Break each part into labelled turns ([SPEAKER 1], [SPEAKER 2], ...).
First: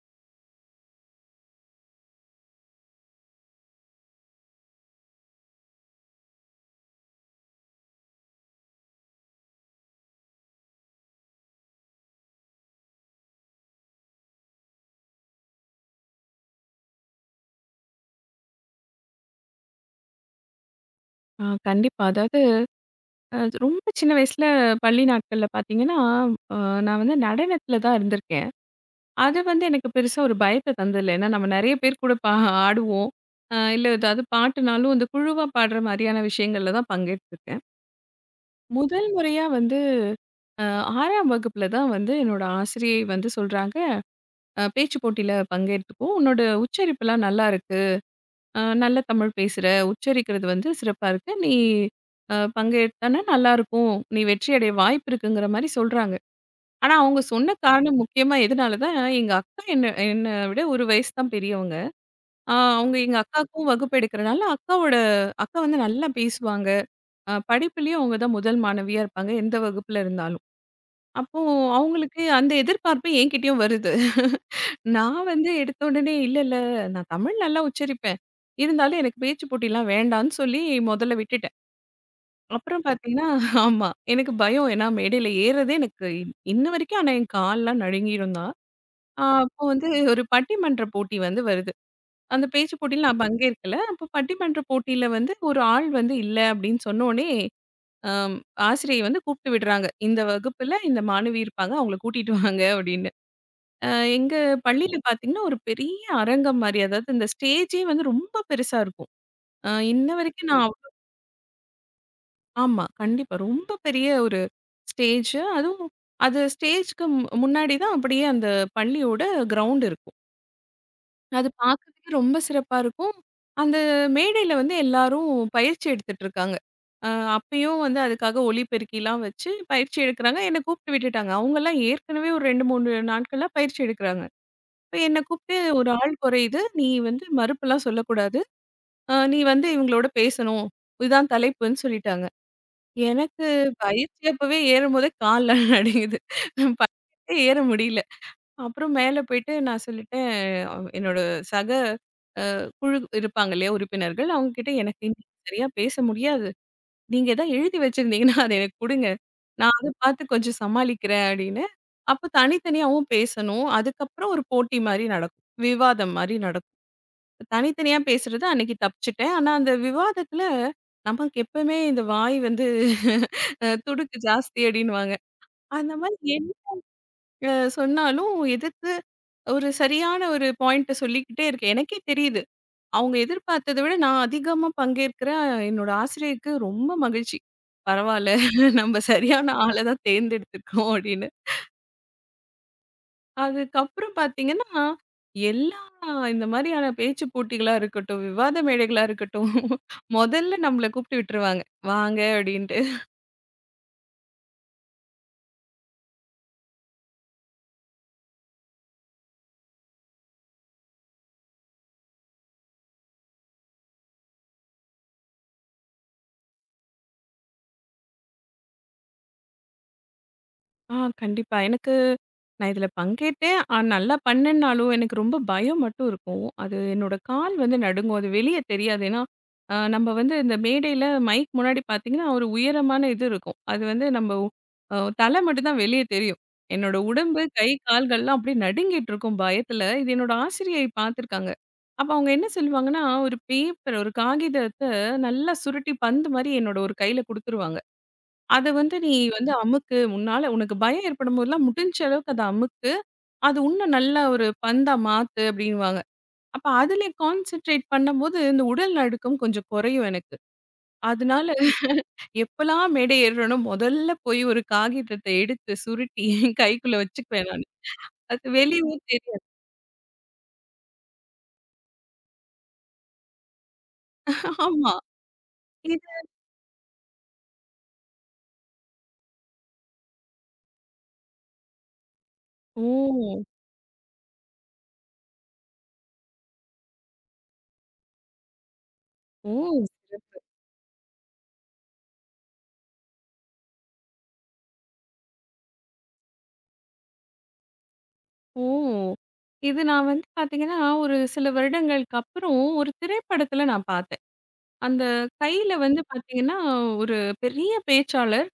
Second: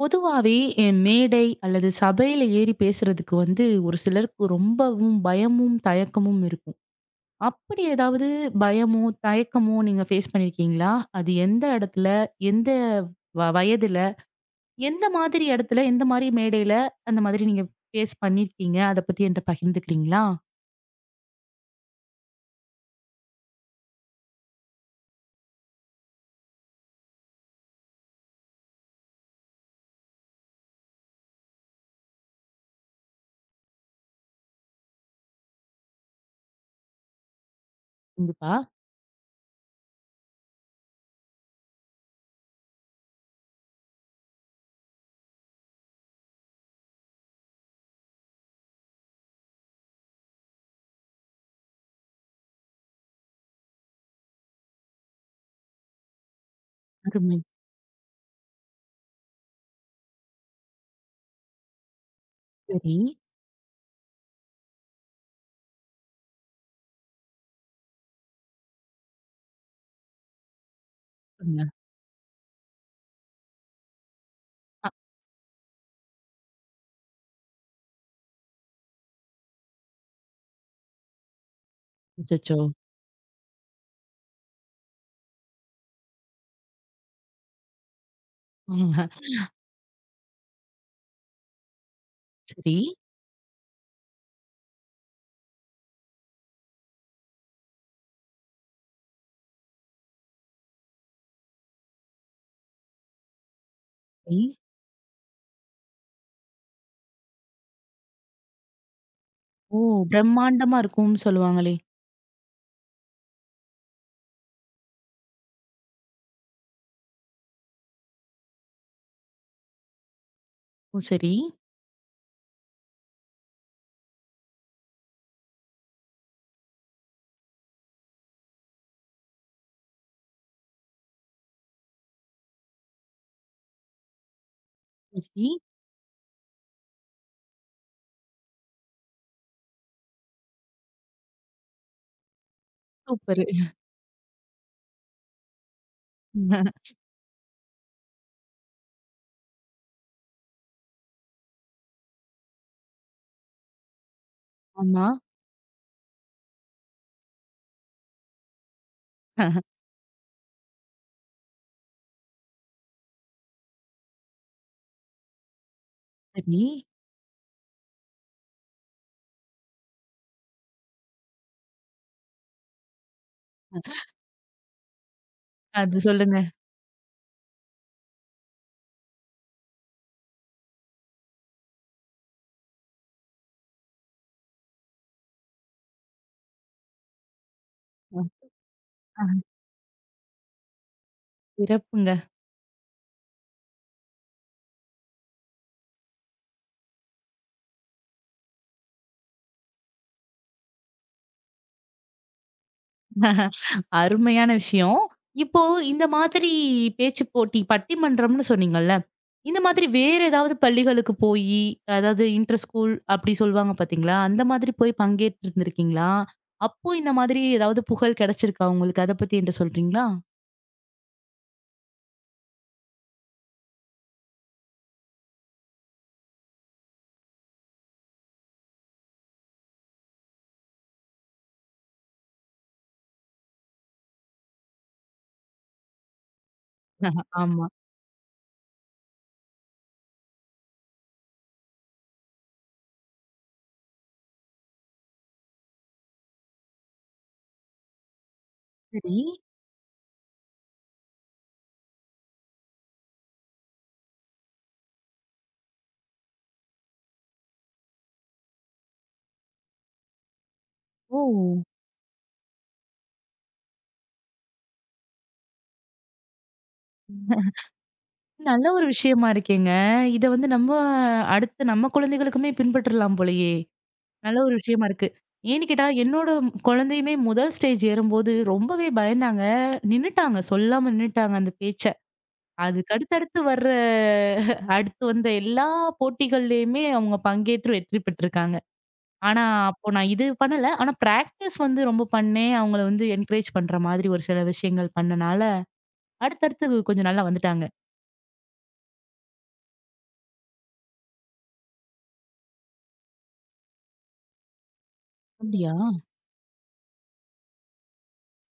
[SPEAKER 1] பொதுவாவே மேடை அல்லது சபையில ஏறி பேசுறதுக்கு வந்து ஒரு சிலருக்கு ரொம்பவும் பயமும், தயக்கமும் இருக்கும். அப்படி ஏதாவது பயமோ, தயக்கமோ நீங்க ஃபேஸ் பண்ணியிருக்கீங்களா? அது எந்த இடத்துல, எந்த வயதுல, எந்த மாதிரி இடத்துல, எந்த மாரி மேடையில அந்த மாதிரி நீங்க ஃபேஸ் பண்ணியிருக்கீங்க? அத பத்தி என்ட்ட பகிர்ந்துக்கிறீங்களா?
[SPEAKER 2] ஆ, கண்டிப்பா. அதாவது, அ ரொம்ப சின்ன வயசுல பள்ளி நாட்கள்ல பார்த்தீங்கன்னா, அ நான் வந்து நடனத்தில தான் இருந்திருக்கேன். அது வந்து எனக்கு பெருசா ஒரு பயத்த தந்ததில்ல. ஏன்னா நம்ம நெறைய பேர் கூட ஆடுவோம். இல்ல, ஏதாவது பாட்டுனாலும் இந்த குழுவா பாடுற மாரியான விஷயங்கள்ல தான் பங்கெடுத்திருக்கேன்.
[SPEAKER 1] கண்டிப்பா.
[SPEAKER 2] முதல் முறையா வந்து அ 6ஆம் வகுப்புல தான் வந்து என்னோட ஆசிரியை வந்து சொல்றாங்க, பேச்சு போட்டியில பங்கெடுத்துக்கோ! உன்னோட உச்சரிப்புலாம் நல்லா இருக்கு." நல்ல தமிழ் பேசுற, உச்சரிக்கிறது வந்து சிறப்பா இருக்கு. நீ பங்கேத்தான்னா நல்லாருக்கும். நீ வெற்றி அடைய வாய்ப்பு இருக்குங்கிற மாரி சொல்றாங்க. ஆனா, அவங்க
[SPEAKER 1] அருமை.
[SPEAKER 2] சொன்ன காரணம் முக்கியமா எதுனாலதான், எங்க அக்கா என்ன என்ன விட 1 வயசு தான் பெரியவங்க. அவங்க
[SPEAKER 1] சரி.
[SPEAKER 2] எங்க அக்காவுக்கும் வகுப்பு எடுக்கிறனால, அக்கா வந்து நல்லா பேசுவாங்க. படிப்புலயும் அவங்க தான் முதல் மாணவியா இருப்பாங்க, எந்த வகுப்புல இருந்தாலும். அப்போ
[SPEAKER 1] சொல்லுங்க.
[SPEAKER 2] அவங்களுக்கு அந்த எதிர்பார்ப்பு என்கிட்டயும் வருது.
[SPEAKER 1] அ
[SPEAKER 2] நான் வந்து எடுத்த உடனே இல்ல, நான் தமிழ் நல்லா உச்சரிப்பேன். இருந்தாலும் எனக்கு பேச்சு போட்டிலாம் வேண்டான்னு சொல்லி மொதல்ல விட்டுட்டேன்.
[SPEAKER 1] அச்சச்சோ!
[SPEAKER 2] அப்புறம் பார்த்தீங்கன்னா ஆமா. எனக்கு பயம். ஏன்னா மேடையில ஏறுறதே எனக்கு இன்ன வரைக்கும் ஆனா என் கால்லாம் நடுங்கிரும் தான்.
[SPEAKER 1] ம்,
[SPEAKER 2] அப்போ வந்து ஒரு பட்டிமன்ற போட்டி வந்து வருது. அந்த பேச்சு
[SPEAKER 1] சரி.
[SPEAKER 2] போட்டியில நான் பங்கேற்கல. அப்போ பட்டிமன்ற போட்டியில வந்து ஒரு ஆள் வந்து இல்ல அப்படின்னு சொன்னோனே, அம் ஆசிரியை வந்து கூப்பிட்டு விடுறாங்க. இந்த வகுப்புல இந்த மாணவி இருப்பாங்க. அவங்கள கூட்டிட்டு வாங்க அப்படின்னு. அ எங்க
[SPEAKER 1] சரி.
[SPEAKER 2] பள்ளியில பார்த்தீங்கன்னா, ஒரு பெரிய அரங்கம் மாரி. அதாவது இந்த ஸ்டேஜே வந்து ரொம்ப பெருசா இருக்கும்.
[SPEAKER 1] ஓ!
[SPEAKER 2] இன்ன வரைக்கும் நான்
[SPEAKER 1] பிரம்மாண்டமா இருக்கும்னு சொல்லுவாங்களே!
[SPEAKER 2] ஆமா. கண்டிப்பா. ரொம்ப பெரிய ஒரு ஸ்டேஜ். அதுவும் அது ஸ்டேஜ்க்கு முன்னாடி தான் அப்படியே அந்த பள்ளியோட கிரவுண்ட் இருக்கும்.
[SPEAKER 1] ஓ! சரி.
[SPEAKER 2] அது பார்க்கறதுக்கு ரொம்ப சிறப்பா இருக்கும். அந்த மேடையில வந்து எல்லாரும் பயிற்சி எடுத்துட்டு இருக்காங்க. அ அப்பயும் வந்து அதுக்காக ஒலிபெருக்கிலாம் வச்சு பயிற்சி எடுக்குறாங்க. என்ன கூப்பிட்டு விட்டுட்டாங்க. அவங்கலாம் ஏற்கனவே ஒரு 2, 3 நாட்களா பயிற்சி எடுக்குறாங்க. இப்ப என்ன
[SPEAKER 1] சரி.
[SPEAKER 2] கூப்பிட்டு ஒரு ஆள் குறையுது. நீ வந்து மறுப்புலாம் சொல்லக்கூடாது. நீ வந்து இவங்களோட பேசணும். இதுதான் தலைப்புன்னு சொல்லிட்டாங்க.
[SPEAKER 1] சூப்பரு.
[SPEAKER 2] எனக்கு பயிற்சி அப்பவே ஏறும்போதே கால்லாம் நடுங்குது. படிக்கட்டே ஏற முடியல. அப்புறம் மேல போயிட்டு நான் சொல்லிட்டேன், என்னோட சக குழு இருப்பாங்க இல்லையா உறுப்பினர்கள். அவங்க கிட்ட எனக்கு
[SPEAKER 1] ஆமா.
[SPEAKER 2] இன்னைக்கு சரியா பேச முடியாது. நீங்க ஏதாவது எழுதி வச்சிருந்தீங்கன்னா அத எனக்கு குடுங்க. நான் அத பார்த்து கொஞ்சம் சமாளிக்கிறேன் அப்படின்னு. அப்ப தனித்தனியாவும் பேசணும். அதுக்கப்புறம் ஒரு போட்டி மாரி நடக்கும். விவாதம் மாரி
[SPEAKER 1] சரி.
[SPEAKER 2] நடக்கும். தனித்தனியா பேசுறது அன்னைக்கு தப்பிச்சுட்டேன். ஆனா, அந்த விவாதத்துல நமக்கு எப்பவுமே இந்த வாய் வந்து துடுக்கு ஜாஸ்தி அப்டின்னுவாங்க. அந்த
[SPEAKER 1] அது
[SPEAKER 2] மாரி
[SPEAKER 1] சொல்லுங்க.
[SPEAKER 2] என்ன சொன்னாலும் எதிர்த்து ஒரு சரியான ஒரு பாயிண்ட்ட சொல்லிக்கிட்டே இருக்கேன். எனக்கே தெரியுது. அவங்க எதிர்பார்த்தத விட நான் அதிகமா பங்கேற்கிறேன். என்னோட ஆசிரியருக்கு ரொம்ப மகிழ்ச்சி.
[SPEAKER 1] அ
[SPEAKER 2] பரவால்ல, நம்ம
[SPEAKER 1] அ
[SPEAKER 2] சரியான ஆள தான் தேர்ந்தெடுத்துருக்கோம் அப்டின்னு.
[SPEAKER 1] சிறப்புங்க.
[SPEAKER 2] அதுக்கப்புறம் பார்த்தீங்கன்னா, எல்லா இந்த மாதிரியான பேச்சு போட்டிகளா இருக்கட்டும், விவாத மேடைகளா இருக்கட்டும், முதல்ல நம்மள கூப்பிட்டு விட்டுருவாங்க. "வாங்க" அப்படின்ட்டு.
[SPEAKER 1] அருமையான விஷயம். இப்போ இந்த மாதிரி பேச்சு போட்டி பட்டிமன்றம்னு சொன்னீங்கல்ல. இந்த மாதிரி வேற ஏதாவது பள்ளிகளுக்கு போயி, அதாவது இன்டர் ஸ்கூல் அப்படி சொல்லுவாங்க பார்த்தீங்களா? அந்த மாதிரி போய் பங்கேற்று இருந்திருக்கீங்களா? அப்போ இந்த மாதிரி ஏதாவது புகழ் கிடைச்சிருக்கா உங்களுக்கு? அத பத்தி என்ட்ட சொல்றீங்களா?
[SPEAKER 2] ஆ, கண்டிப்பா. எனக்கு நான் இதில பங்கேற்றேன். ஆ, நல்லா பண்ணேன்னாலும், எனக்கு ரொம்ப பயம் மட்டும் இருக்கும். அது என்னோட கால் வந்து நடுங்கும். அது வெளிய தெரியாது. ஏன்னா, நம்ம வந்து இந்த மேடையில மைக் முன்னாடி பார்த்தீங்கன்னா, ஒரு உயரமான இது இருக்கும். அது வந்து நம்ம தலை மட்டும் தான் வெளிய தெரியும். என்னோட உடம்பு,
[SPEAKER 1] ஆமா.
[SPEAKER 2] கை, கால்கள்லாம் அப்படியே நடுங்கிட்டு இருக்கும் பயத்தில. இது என்னோட ஆசிரியை பார்த்துருக்காங்க. அப்ப அவங்க என்ன சொல்லுவாங்கன்னா, ஒரு பேப்பர், ஒரு காகிதத்த நல்லா சுருட்டி பந்து மாரி என்னோட ஒரு கையில குடுத்துருவாங்க. அத வந்து நீ
[SPEAKER 1] சரி.
[SPEAKER 2] வந்து அமுக்கு. உன்னால உனக்கு பயம் ஏற்படும்போதெல்லாம் முடிஞ்ச அளவுக்கு அத அமுக்கு. அது உன்னும் நல்லா ஒரு பந்தா மாத்து அப்டின்னுவாங்க. அப்ப அதிலே கான்சன்ட்ரேட் பண்ணும்போது, இந்த உடல் நடுக்கம் கொஞ்சம் குறையும் எனக்கு.
[SPEAKER 1] ஓ!
[SPEAKER 2] அதனால எப்பலாம் மேடை ஏறுறேனோ, முதல்ல போய் ஒரு காகிதத்த எடுத்து சுருட்டி என் கைக்குள்ள வச்சுக்குவேன் நானு. அது
[SPEAKER 1] நல்ல ஒரு
[SPEAKER 2] வெளியவும்
[SPEAKER 1] விஷயமா
[SPEAKER 2] தெரியாது.
[SPEAKER 1] இருக்கேங்க. இத வந்து நம்ம அடுத்து நம்ம குழந்தைகளுக்குமே பின்பற்றலாம் போலயே! நல்ல ஒரு விஷயமா
[SPEAKER 2] ஆமா.
[SPEAKER 1] இருக்கு. ஏன்னு கேட்டா,
[SPEAKER 2] இது
[SPEAKER 1] என்னோட குழந்தையுமே முதல் ஸ்டேஜ் ஏறும்போது ரொம்பவே பயந்தாங்க. நின்னுட்டாங்க. சொல்லாம நின்னுட்டாங்க அந்த பேச்ச. அதுக்கு அடுத்தடுத்து
[SPEAKER 2] ஓ!
[SPEAKER 1] வர்ற அடுத்து வந்த எல்லா போட்டிகள்லயுமே அவங்க பங்கேற்று வெற்றி பெற்றிருக்காங்க. ஆனா,
[SPEAKER 2] ஓ!
[SPEAKER 1] அப்போ நான் இது
[SPEAKER 2] சிறப்பு.
[SPEAKER 1] பண்ணல. ஆனா பிராக்டிஸ் வந்து ரொம்ப பண்ணேன். அவங்கள வந்து என்கரேஜ் பண்ற மாதிரி ஒரு சில விஷயங்கள் பண்ணனால, அடுத்தடுத்து கொஞ்சம் நல்லா வந்துட்டாங்க.
[SPEAKER 2] ஓ! இது நான் வந்து பார்த்தீங்கன்னா, ஒரு சில வருடங்களுக்கு அப்புறம் ஒரு திரைப்படத்துல நான் பார்த்தேன். அந்த
[SPEAKER 1] அப்படியா?
[SPEAKER 2] கையில வந்து பார்த்தீங்கன்னா, ஒரு பெரிய பேச்சாளர்.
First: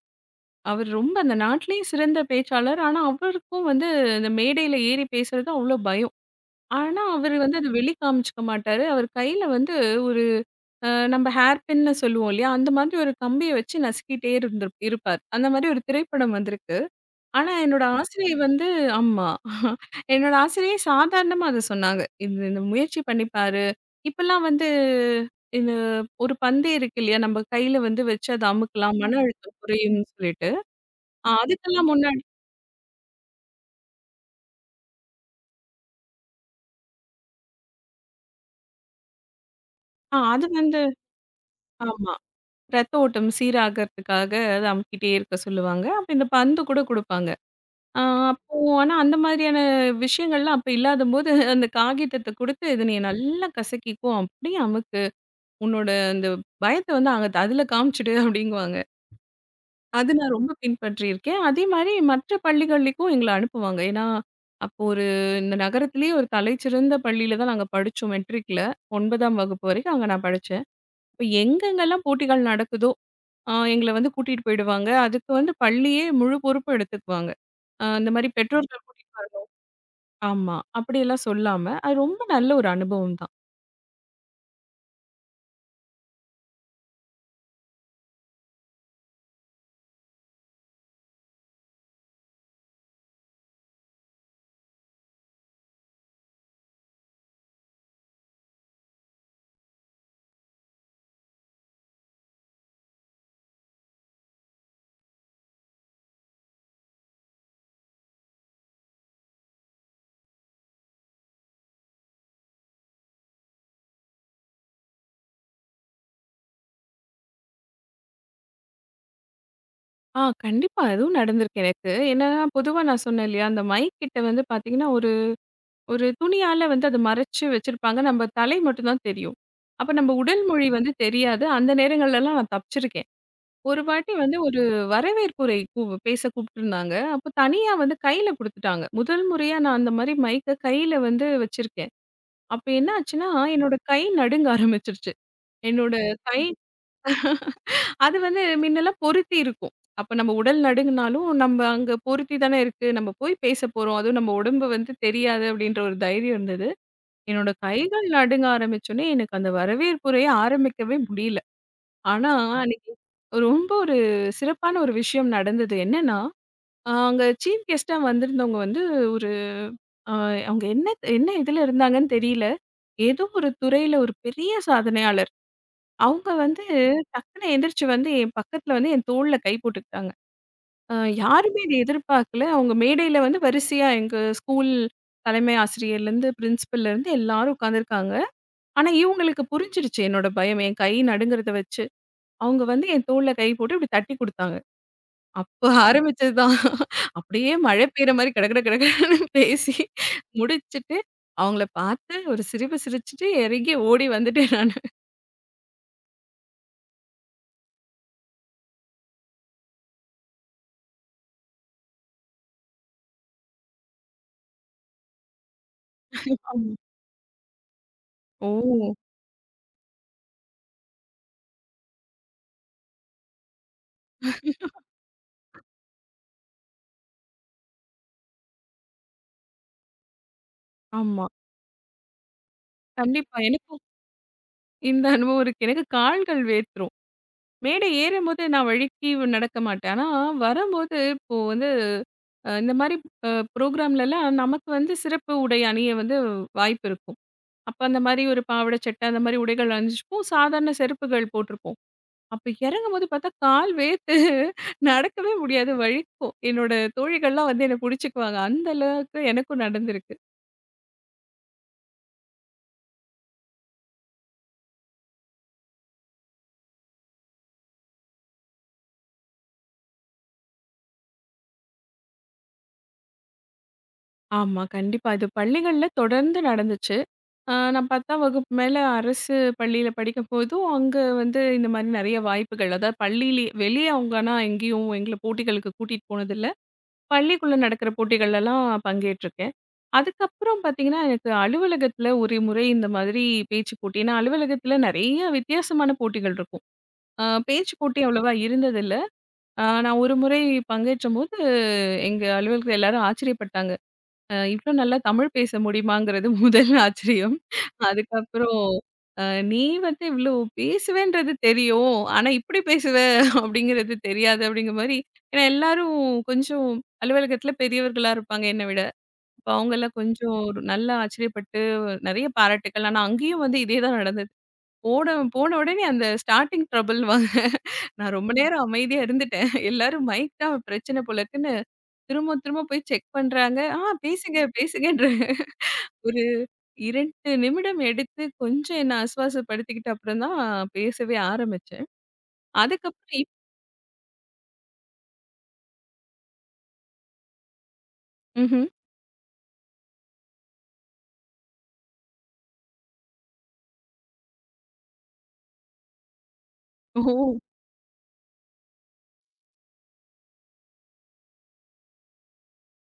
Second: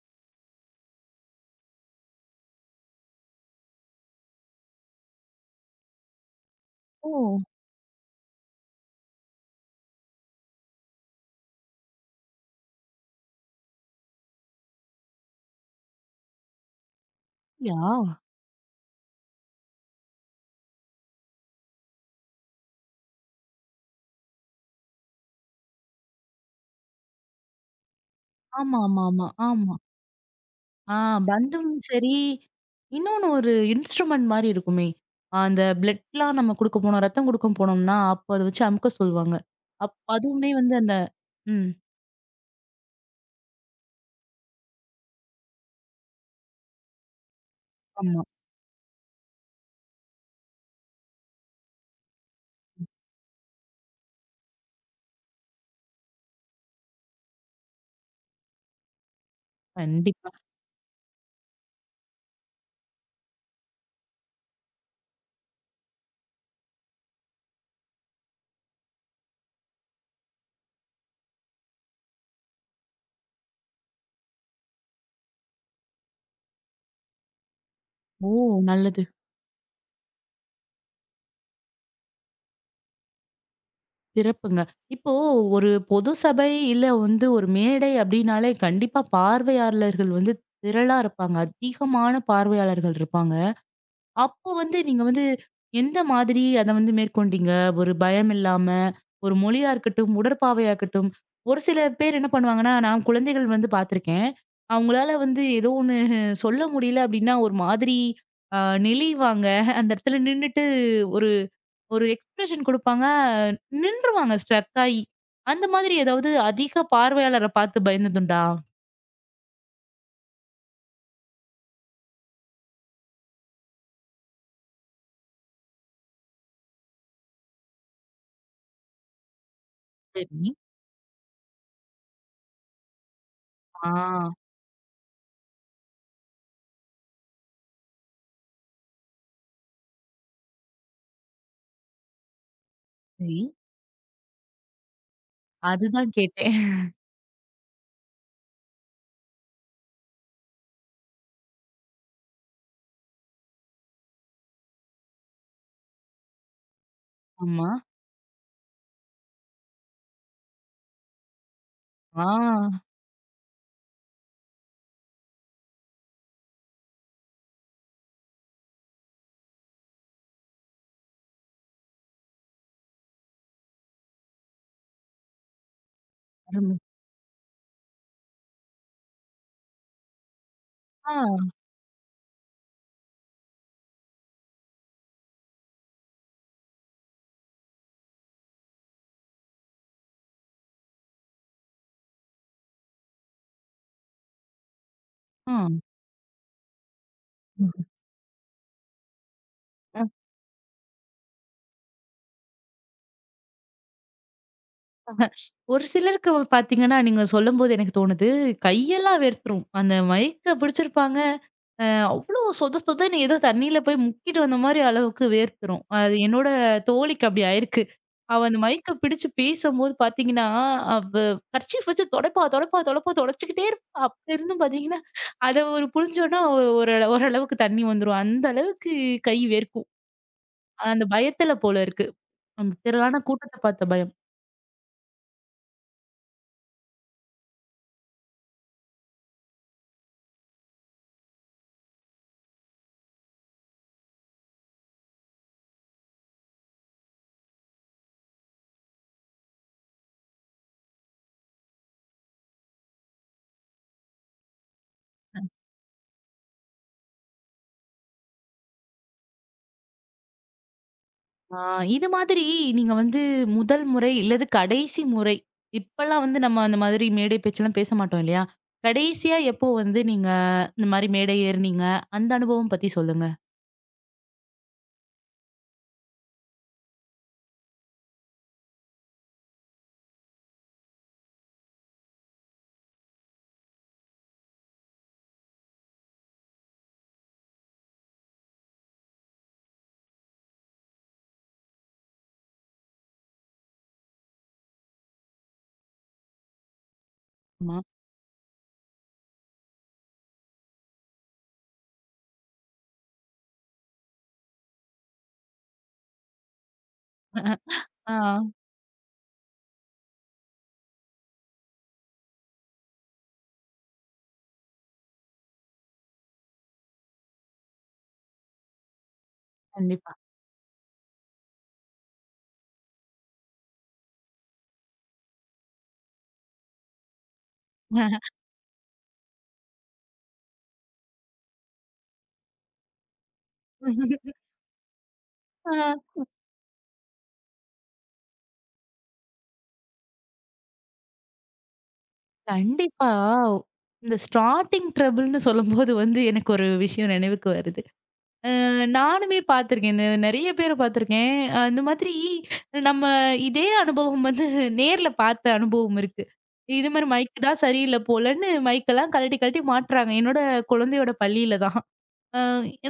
[SPEAKER 2] அவர் ரொம்ப அந்த நாட்டிலேயே சிறந்த பேச்சாளர். ஆனா, அவருக்கும் வந்து இந்த மேடையில ஏறி பேசுறது அவ்ளோ பயம். ஆனா,
[SPEAKER 1] ஓ!
[SPEAKER 2] அவரு வந்து அத வெளி காமிச்சுக்க மாட்டாரு. அவர் கையில வந்து ஒரு நம்ம ஹேர் பின்ன்னு சொல்லுவோம் இல்லையா? அந்த மாதிரி ஒரு கம்பிய வச்சு நசுக்கிட்டே இருப்பார். அந்த மாதிரி ஒரு திரைப்படம் வந்திருக்கு. ஆனா என்னோட
[SPEAKER 1] அப்படியா?
[SPEAKER 2] ஆசிரியை வந்து ஆமா. என்னோட ஆசிரியை சாதாரணமா அத சொன்னாங்க. "இது இந்த முயற்சி பண்ணி பாரு. இப்பலாம் வந்து இந்த ஒரு பந்து இருக்கு இல்லையா? நம்ம கையில வந்து வச்சு அத
[SPEAKER 1] ஆமா,
[SPEAKER 2] அமுக்கலாம்.
[SPEAKER 1] ஆமா,
[SPEAKER 2] மன ஆமா.
[SPEAKER 1] ஆமா,
[SPEAKER 2] அழுத்தம்
[SPEAKER 1] ஆமா.
[SPEAKER 2] குறையும்னு சொல்லிட்டு.
[SPEAKER 1] ஆ பந்தும்
[SPEAKER 2] அதுக்கெல்லாம்
[SPEAKER 1] சரி,
[SPEAKER 2] முன்னாடி
[SPEAKER 1] இன்னொன்னு ஒரு இன்ஸ்ட்ருமெண்ட் மாரி இருக்குமே! அந்த பிளட்லாம் நம்ம குடுக்க போனோம், ரத்தம் குடுக்க போனோம்னா, அப்ப அத வச்சு அமுக்க சொல்லுவாங்க.
[SPEAKER 2] ஆ அது
[SPEAKER 1] அதுவுமே வந்து
[SPEAKER 2] வந்து
[SPEAKER 1] அந்த ம்.
[SPEAKER 2] ஆமா. ரத்த ஓட்டம் சீராகறதுக்காக அத அமுக்கிட்டே இருக்க சொல்லுவாங்க. அப்ப இந்த பந்து கூட குடுப்பாங்க. அ
[SPEAKER 1] ஆமா.
[SPEAKER 2] அப்போ ஆனா அந்த மாதிரியான விஷயங்கள்லாம் அப்ப இல்லாதபோது அந்த காகிதத்த குடுத்து இத நீ நல்லா கசக்கிக்கோ. அப்படியே அமுக்கு." உன்னோட அந்த பயத்த வந்து அங்க அதுல காமிச்சுடு அப்படிங்குவாங்க. அது
[SPEAKER 1] கண்டிப்பா.
[SPEAKER 2] நான் ரொம்ப பின்பற்றியிருக்கேன். அதே மாரி மற்ற பள்ளிகளுக்கும் எங்கள அனுப்புவாங்க. ஏன்னா, அப்போ ஒரு இந்த நகரத்திலேயே ஒரு தலைச்சிறந்த பள்ளியில தான் நாங்க படிச்சோம் மெட்ரிக்ல. 9ஆம் வகுப்பு வரைக்கும் அங்க நான் படிச்சேன். இப்ப எங்கெங்கெல்லாம் போட்டிகள் நடக்குதோ, எங்கள வந்து கூட்டிட்டு போயிடுவாங்க. அதுக்கு வந்து பள்ளியே முழு பொறுப்பும் எடுத்துக்குவாங்க. இந்த மாரி
[SPEAKER 1] ஓ!
[SPEAKER 2] பெற்றோர்கள் கூட்டிட்டு
[SPEAKER 1] நல்லது.
[SPEAKER 2] ஆமா. அப்படியெல்லாம் சொல்லாம, அது ரொம்ப நல்ல ஒரு அனுபவம் தான்.
[SPEAKER 1] சிறப்புங்க. இப்போ ஒரு பொது சபை, இல்ல வந்து ஒரு மேடை அப்டின்னாலே, கண்டிப்பா பார்வையாளர்கள் வந்து திரளா இருப்பாங்க. அதிகமான பார்வையாளர்கள் இருப்பாங்க. அப்போ வந்து நீங்க வந்து எந்த மாதிரி அத வந்து மேற்கொண்டீங்க? ஒரு பயம் இல்லாம, ஒரு மொழியா இருக்கட்டும், உடற்பாவையா இருக்கட்டும். ஒரு சில பேர் என்ன பண்ணுவாங்கன்னா, நான் குழந்தைகள் வந்து பார்த்துருக்கேன். அவங்களால வந்து ஏதோ ஒண்ணு சொல்ல முடியல அப்படின்னா, ஒரு மாதிரி அ நெளிவாங்க. அந்த இடத்துல நின்னுட்டு ஒரு ஒரு எக்ஸ்பிரஷன் குடுப்பாங்க. நின்றுவாங்க ஸ்ட்ரக் ஆயி. அந்த மாதிரி ஏதாவது அதிக பார்வையாளர பார்த்து பயந்ததுண்டா?
[SPEAKER 2] ஆ, கண்டிப்பா. அதுவும் நடந்திருக்கு எனக்கு. என்னன்னா, பொதுவா நான் சொன்னேன் இல்லையா, அந்த மைக் கிட்ட வந்து பார்த்தீங்கன்னா, ஒரு ஒரு துணியால வந்து அத மறைச்சு வச்சிருப்பாங்க. நம்ம தலை மட்டும் தான் தெரியும். அப்ப நம்ம உடல்
[SPEAKER 1] சரி.
[SPEAKER 2] மொழி வந்து தெரியாது. அந்த நேரங்கள்லலாம் நான் தப்பிச்சிருக்கேன். ஒரு
[SPEAKER 1] ஆ.
[SPEAKER 2] வாட்டி வந்து ஒரு வரவேற்புரை பேச கூப்பிட்டுருந்தாங்க. அப்ப தனியா வந்து கையில குடுத்துட்டாங்க. முதல் முறையா நான் அந்த மாரி மைக்க கையில வந்து வச்சிருக்கேன். அப்ப என்ன ஆச்சுன்னா,
[SPEAKER 1] சரி.
[SPEAKER 2] என்னோட கை நடுங்க ஆரம்பிச்சுருச்சு. என்னோட
[SPEAKER 1] அதுதான்
[SPEAKER 2] கை
[SPEAKER 1] கேட்டேன்.
[SPEAKER 2] அது வந்து மின்னலாம் பொருத்தி இருக்கும். அப்ப நம்ம உடல் நடுங்குனாலும், நம்ம அங்க பொருத்தி தானே இருக்கு. நம்ம போய் பேச போறோம். அதுவும் நம்ம உடம்பு வந்து தெரியாது அப்படின்ற ஒரு தைரியம் இருந்தது. என்னோட
[SPEAKER 1] ஆமா.
[SPEAKER 2] கைகள் நடுங்க ஆரம்பிச்சோனே, எனக்கு அந்த வரவேற்புரைய ஆரம்பிக்கவே முடியல.
[SPEAKER 1] ஆ.
[SPEAKER 2] ஆனா, அன்னைக்கு ஒரு ரொம்ப ஒரு சிறப்பான ஒரு விஷயம் நடந்தது. என்னன்னா, அங்க சீஃப் கெஸ்ட்டா வந்திருந்தவங்க வந்து ஒரு அ அவங்க என்ன என்ன இதுல இருந்தாங்கன்னு தெரியல. ஏதோ ஒரு துறையில ஒரு பெரிய சாதனையாளர். அவங்க வந்து
[SPEAKER 1] அருமை.
[SPEAKER 2] டக்குனு எந்திரிச்சு வந்து என் பக்கத்துல வந்து என் தோள்ல கை போட்டுக்கிட்டாங்க. அ
[SPEAKER 1] ஆ.
[SPEAKER 2] யாருமே இத எதிர்பார்க்கல. அவங்க மேடையில வந்து வரிசையா எங்க ஸ்கூல் தலைமை ஆசிரியர்லேருந்து, பிரின்சிபல்லேருந்து எல்லாரும் உட்காந்துருக்காங்க. ஆனா, இவங்களுக்கு புரிஞ்சிருச்சு என்னோட பயம். என் கை நடுங்குறத வச்சு. அவங்க வந்து என் தோள்ல கை போட்டு இப்டி தட்டி குடுத்தாங்க.
[SPEAKER 1] ஆ.
[SPEAKER 2] அப்ப ஆரம்பிச்சது தான். அப்படியே மழை பெய்ற மாரி கட கட கட கடன்னு பேசி முடிச்சுட்டு, அவங்கள பார்த்து ஒரு சிரிப்பு சிரிச்சுட்டு இறங்கி ஓடி வந்துட்டேன் நானு.
[SPEAKER 1] ஒரு சிலருக்கு பாத்தீங்கன்னா, நீங்க சொல்லும்போது எனக்கு தோணுது, கையெல்லாம் வேர்த்துரும். அந்த மைக்க பிடிச்சிருப்பாங்க. அ அவ்ளோ சொத சொதன்னு ஏதோ தண்ணீல போய் முக்கிட்டு வந்த மாரி அளவுக்கு வேர்த்துரும். அது என்னோட
[SPEAKER 2] ஆமா.
[SPEAKER 1] தோழிக்கு அப்படி ஆயிருக்கு. அவ அந்த மைக்க
[SPEAKER 2] ஓ!
[SPEAKER 1] பிடிச்சு பேசும்போது பாத்தீங்கன்னா, அவ கர்ச்சீஃப் வச்சு தொடைப்பா, தொடைப்பா, தொடைப்பா தொடச்சுக்கிட்டே இருப்பா. அப்ப இருந்தும் பாத்தீங்கன்னா, அத ஒரு புழிஞ்சோம்னா ஒரு ஒரு ஓரளவுக்கு தண்ணி வந்துரும். அந்த அளவுக்கு கை வேர்க்கும். அந்த
[SPEAKER 2] ஆமா.
[SPEAKER 1] பயத்துல போல இருக்கு. அந்த திரளான
[SPEAKER 2] கண்டிப்பா.
[SPEAKER 1] கூட்டத்த
[SPEAKER 2] எனக்கும்
[SPEAKER 1] பாத்த பயம்.
[SPEAKER 2] இந்த அனுபவம் இருக்கு. எனக்கு கால்கள் வேர்த்துரும். மேடை ஏறும்போது நான் வழுக்கி நடக்க மாட்டேன். ஆனா, வரம்போது இப்போ வந்து இந்த மாரி அ ப்ரோகிராம்லலாம் நமக்கு வந்து சிறப்பு உடை அணிய வந்து வாய்ப்பு இருக்கும். அப்ப அந்த மாரி ஒரு பாவாடை, சட்டை அந்த மாரி உடைகள் அணிஞ்சிருப்போம். சாதாரண செருப்புகள் போட்டிருப்போம். அப்ப இறங்கும்போது பார்த்தா கால் வேர்த்து நடக்கவே முடியாது, வழுக்கும். என்னோட தோழிகள்லாம் வந்து என்ன புடிச்சுக்குவாங்க. அந்த அளவுக்கு எனக்கும் நடந்திருக்கு.
[SPEAKER 1] ஆ, இது மாதிரி நீங்க வந்து முதல் முறை இல்லது கடைசி முறை இப்பல்லாம் வந்து நம்ம அந்த மாதிரி மேடை பேச்செல்லாம் பேச மாட்டோம் இல்லையா? கடைசியா எப்போ வந்து நீங்க இந்த மாரி மேடை ஏறுனீங்க? அந்த அனுபவம் பத்தி சொல்லுங்க.
[SPEAKER 2] ஆமா, கண்டிப்பா. இது பள்ளிகள்ல தொடர்ந்து நடந்துச்சு. ஆ, நான் 10ஆம் வகுப்பு மேல அரசு பள்ளியில படிக்கும்போதும், அங்க வந்து இந்த மாரி நெறைய வாய்ப்புகள். அதாவது பள்ளியிலே வெளிய அவங்க ஆனா எங்கேயும் எங்கள போட்டிகளுக்கு கூட்டிட்டு போனதில்ல. பள்ளிக்குள்ள நடக்கிற போட்டிகள்லலாம் பங்கேற்றிருக்கேன். அதுக்கப்புறம் பார்த்தீங்கன்னா, எனக்கு அலுவலகத்துல ஒரு முறை இந்த மாதிரி பேச்சு போட்டி ஏன்னா அலுவலகத்துல நெறைய வித்தியாசமான போட்டிகள் இருக்கும். பேச்சு
[SPEAKER 1] ஆமா.
[SPEAKER 2] போட்டி அவ்வளவா இருந்ததில்ல. நான் ஒரு முறை பங்கேற்றபோது, எங்க அலுவலகத்துல எல்லாரும் ஆச்சரியப்பட்டாங்க. இவ்ளோ நல்லா தமிழ் பேச முடியுமாங்கிறது முதல் ஆச்சரியம்.
[SPEAKER 1] ஆ
[SPEAKER 2] அதுக்கப்புறம் அ "நீ வந்து இவ்ளோ பேசுவேன்றது தெரியும். ஆனா இப்டி பேசுவ அப்டிங்கிறது தெரியாது" அப்டிங்கிற மாரி ஏன்னா எல்லாரும் கொஞ்சம் அலுவலகத்தில பெரியவர்களா இருப்பாங்க என்ன விட. அப்ப அவங்கலாம்
[SPEAKER 1] கண்டிப்பா.
[SPEAKER 2] கொஞ்சம் ஒரு நல்லா ஆச்சரியப்பட்டு நெறைய பாராட்டுக்கள். ஆனா அங்கேயும் வந்து இதே தான் நடந்தது. போன போன உடனே அந்த ஸ்டார்ட்டிங் ட்ரபிள் வாங்க நான் ரொம்ப நேரம் அமைதியா இருந்துட்டேன். எல்லாரும் மைக் தான் பிரச்சன போல இருக்குன்னு திரும்ப திரும்ப போய் செக் பண்றாங்க. ஆ பேசுங்க பேசுங்கன்ற
[SPEAKER 1] ஆ
[SPEAKER 2] ஒரு 2 நிமிடம் எடுத்து கொஞ்சம் என்ன ஆசுவாசப்படுத்திக்கிட்ட அப்புறம் தான் பேசவே ஆரம்பிச்சேன்.
[SPEAKER 1] கண்டிப்பா.
[SPEAKER 2] அதுக்கப்புறம்
[SPEAKER 1] இந்த ஸ்டார்ட்டிங் ட்ரபிள்ன்னு சொல்லும்போது வந்து எனக்கு ஒரு விஷயம் நினைவுக்கு வருது.
[SPEAKER 2] ம்ஹ்ம்.
[SPEAKER 1] நானுமே பார்த்துருக்கேன். இந்த நெறைய பேர பார்த்துருக்கேன். இந்த மாதிரி நம்ம இதே அனுபவம் வந்து நேர்ல பார்த்த அனுபவம் இருக்கு. இது
[SPEAKER 2] ஓ!
[SPEAKER 1] மாரி மைக் தான் சரியில்ல போலன்னு மைக்கெல்லாம் கழட்டி கழட்டி மாட்றாங்க. என்னோட குழந்தையோட பள்ளியில தான். அ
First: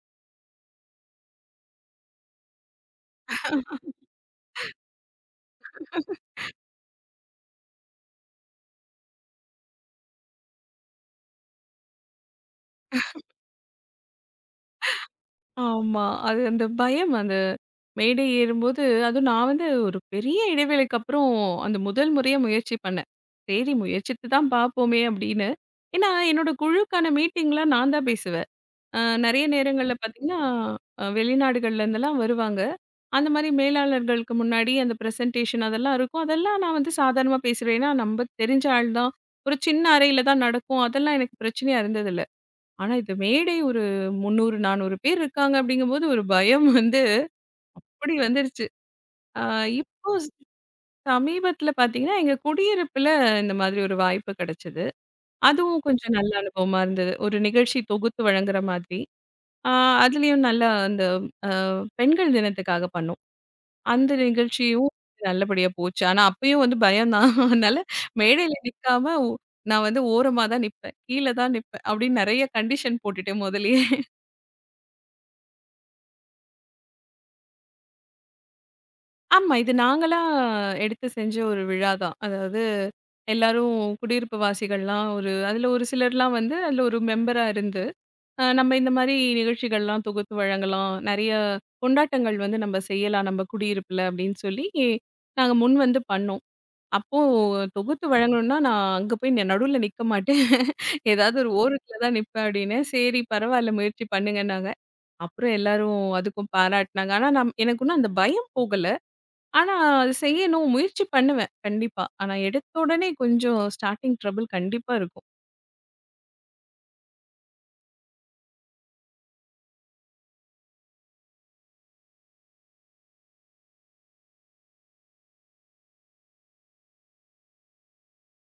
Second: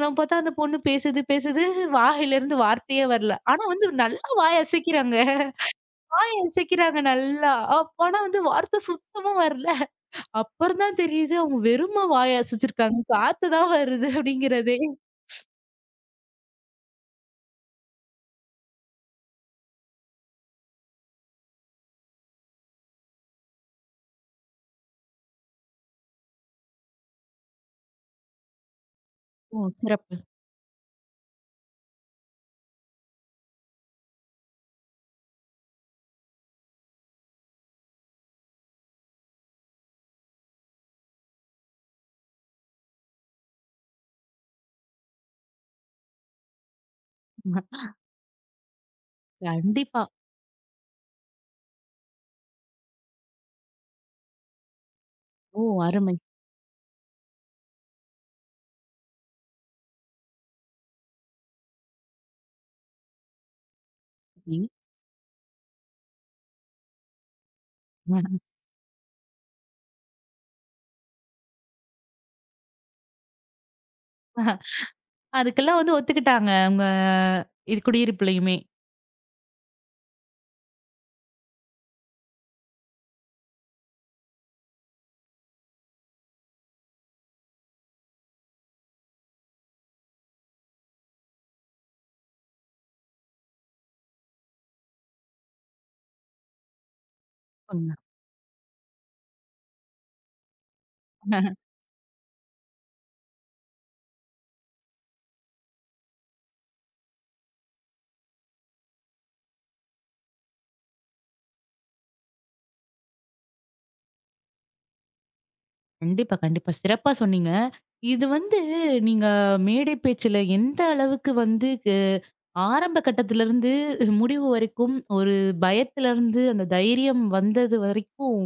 [SPEAKER 1] நம்ம பார்த்தா அந்த பொண்ணு பேசுது பேசுது வாயிலேருந்து வார்த்தையே வரல. ஆனா வந்து நல்லா வாய் அசைக்கிறாங்க. அசைக்கிறாங்க நல்லா. அப்ப ஆனா வந்து வார்த்தை சுத்தமா வரல. அப்புறம் தான் தெரியுது அவங்க வெறுமா வாய் அசைச்சிருக்காங்க. காத்து தான் வருது அப்படிங்கிறதே.
[SPEAKER 2] ஆமா. அது அந்த பயம் அந்த மேடை ஏறும்போது அதுவும் நான் வந்து ஒரு பெரிய இடைவேளைக்கு அப்புறம் அந்த முதல் முறையா முயற்சி பண்ணேன். சரி முயற்சித்து தான் பார்ப்போமே அப்படின்னு. ஏன்னா என்னோட குழுக்கான மீட்டிங்லாம் நான் தான் பேசுவேன். நெறைய
[SPEAKER 1] ஓ!
[SPEAKER 2] நேரங்கள்ல
[SPEAKER 1] சிறப்பு.
[SPEAKER 2] பார்த்தீங்கன்னா, வெளிநாடுகள்ல இருந்தெல்லாம் வருவாங்க. அந்த மாரி மேலாளர்களுக்கு முன்னாடி அந்த பிரசன்டேஷன் அதெல்லாம் இருக்கும். அதெல்லாம் நான் வந்து சாதாரணமா பேசிருவேன். ஏன்னா, நம்ப தெரிஞ்ச ஆள் தான். ஒரு சின்ன அறையில தான் நடக்கும். அதெல்லாம் எனக்கு பிரச்சனையா இருந்ததில்ல. ஆனா இது மேடை ஒரு 300, 400 பேர் இருக்காங்க அப்படிங்கும்போது ஒரு பயம் வந்து
[SPEAKER 1] ம,
[SPEAKER 2] அப்படி வந்துருச்சு. அ
[SPEAKER 1] கண்டிப்பா.
[SPEAKER 2] இப்போ சமீபத்தில பார்த்தீங்கன்னா, எங்க குடியிருப்புல இந்த மாதிரி ஒரு வாய்ப்பு கிடைச்சது.
[SPEAKER 1] ஓ!
[SPEAKER 2] அதுவும் கொஞ்சம்
[SPEAKER 1] அருமை.
[SPEAKER 2] நல்ல அனுபவமா இருந்தது. ஒரு நிகழ்ச்சி தொகுத்து வழங்குற மாதிரி. ஆ அதுலயும் நல்லா அந்த அ பெண்கள் தினத்துக்காக பண்ணோம். அந்த
[SPEAKER 1] ம்.
[SPEAKER 2] நிகழ்ச்சியும் நல்லபடியா போச்சு. ஆனா அப்பயும் வந்து பயம் தான். அதனால மேடையில நிக்காம நான் வந்து ஓரமா தான் நிப்பேன். கீழ தான் நிப்பேன். அப்படின்னு நெறைய கண்டிஷன் போட்டுட்டேன் முதலயே.
[SPEAKER 1] அதுக்கெல்லாம் வந்து ஒத்துக்கிட்டாங்க. உங்க இது குடியிருப்புலயுமே.
[SPEAKER 2] ஆமா. இது நாங்களா எடுத்து செஞ்ச ஒரு விழா தான். அதாவது எல்லாரும் குடியிருப்பு வாசிகள்லாம் ஒரு அதுல ஒரு சிலர்லாம் வந்து அதுல ஒரு மெம்பரா இருந்து நம்ம இந்த மாரி நிகழ்ச்சிகள்லாம் தொகுத்து வழங்கலாம். நெறைய கொண்டாட்டங்கள் வந்து நம்ம செய்யலாம் நம்ம குடியிருப்புல அப்படின்னு சொல்லி, நாங்க முன் வந்து பண்ணோம். அப்போ தொகுத்து வழங்கணும்னா நான் அங்க போய் நடுவுல நிக்க மாட்டேன். ஏதாவது ஒரு ஓரத்துல தான் நிப்பேன் அப்படின்னேன். சரி பரவால்ல முயற்சி பண்ணுங்கன்னாங்க. அப்புறம் எல்லாரும் அதுக்கும் பாராட்டுனாங்க. ஆனா எனக்கு இன்னும் அந்த பயம் போகல. ஆனா அது செய்யணும் முயற்சி பண்ணுவேன் கண்டிப்பா. ஆனா எடுத்த உடனே கொஞ்சம் ஸ்டார்ட்டிங் ட்ரபிள் கண்டிப்பா இருக்கும்.
[SPEAKER 1] கண்டிப்பா, கண்டிப்பா. சிறப்பா சொன்னீங்க. இது வந்து நீங்க மேடை பேச்சுல எந்த அளவுக்கு வந்து ஆரம்ப கட்டத்திலருந்து முடிவு வரைக்கும், ஒரு பயத்திலருந்து அந்த தைரியம் வந்தது வரைக்கும்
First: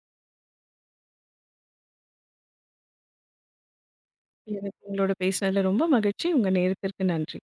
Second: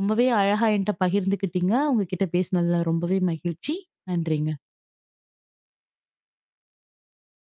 [SPEAKER 1] ரொம்பவே அழகா என்ட்ட பகிர்ந்துக்கிட்டீங்க. உங்க கிட்ட பேசினதுல ரொம்பவே மகிழ்ச்சி. நன்றிங்க.
[SPEAKER 2] எனக்கு உங்களோட பேசினதுல ரொம்ப மகிழ்ச்சி. உங்க நேரத்திற்கு நன்றி.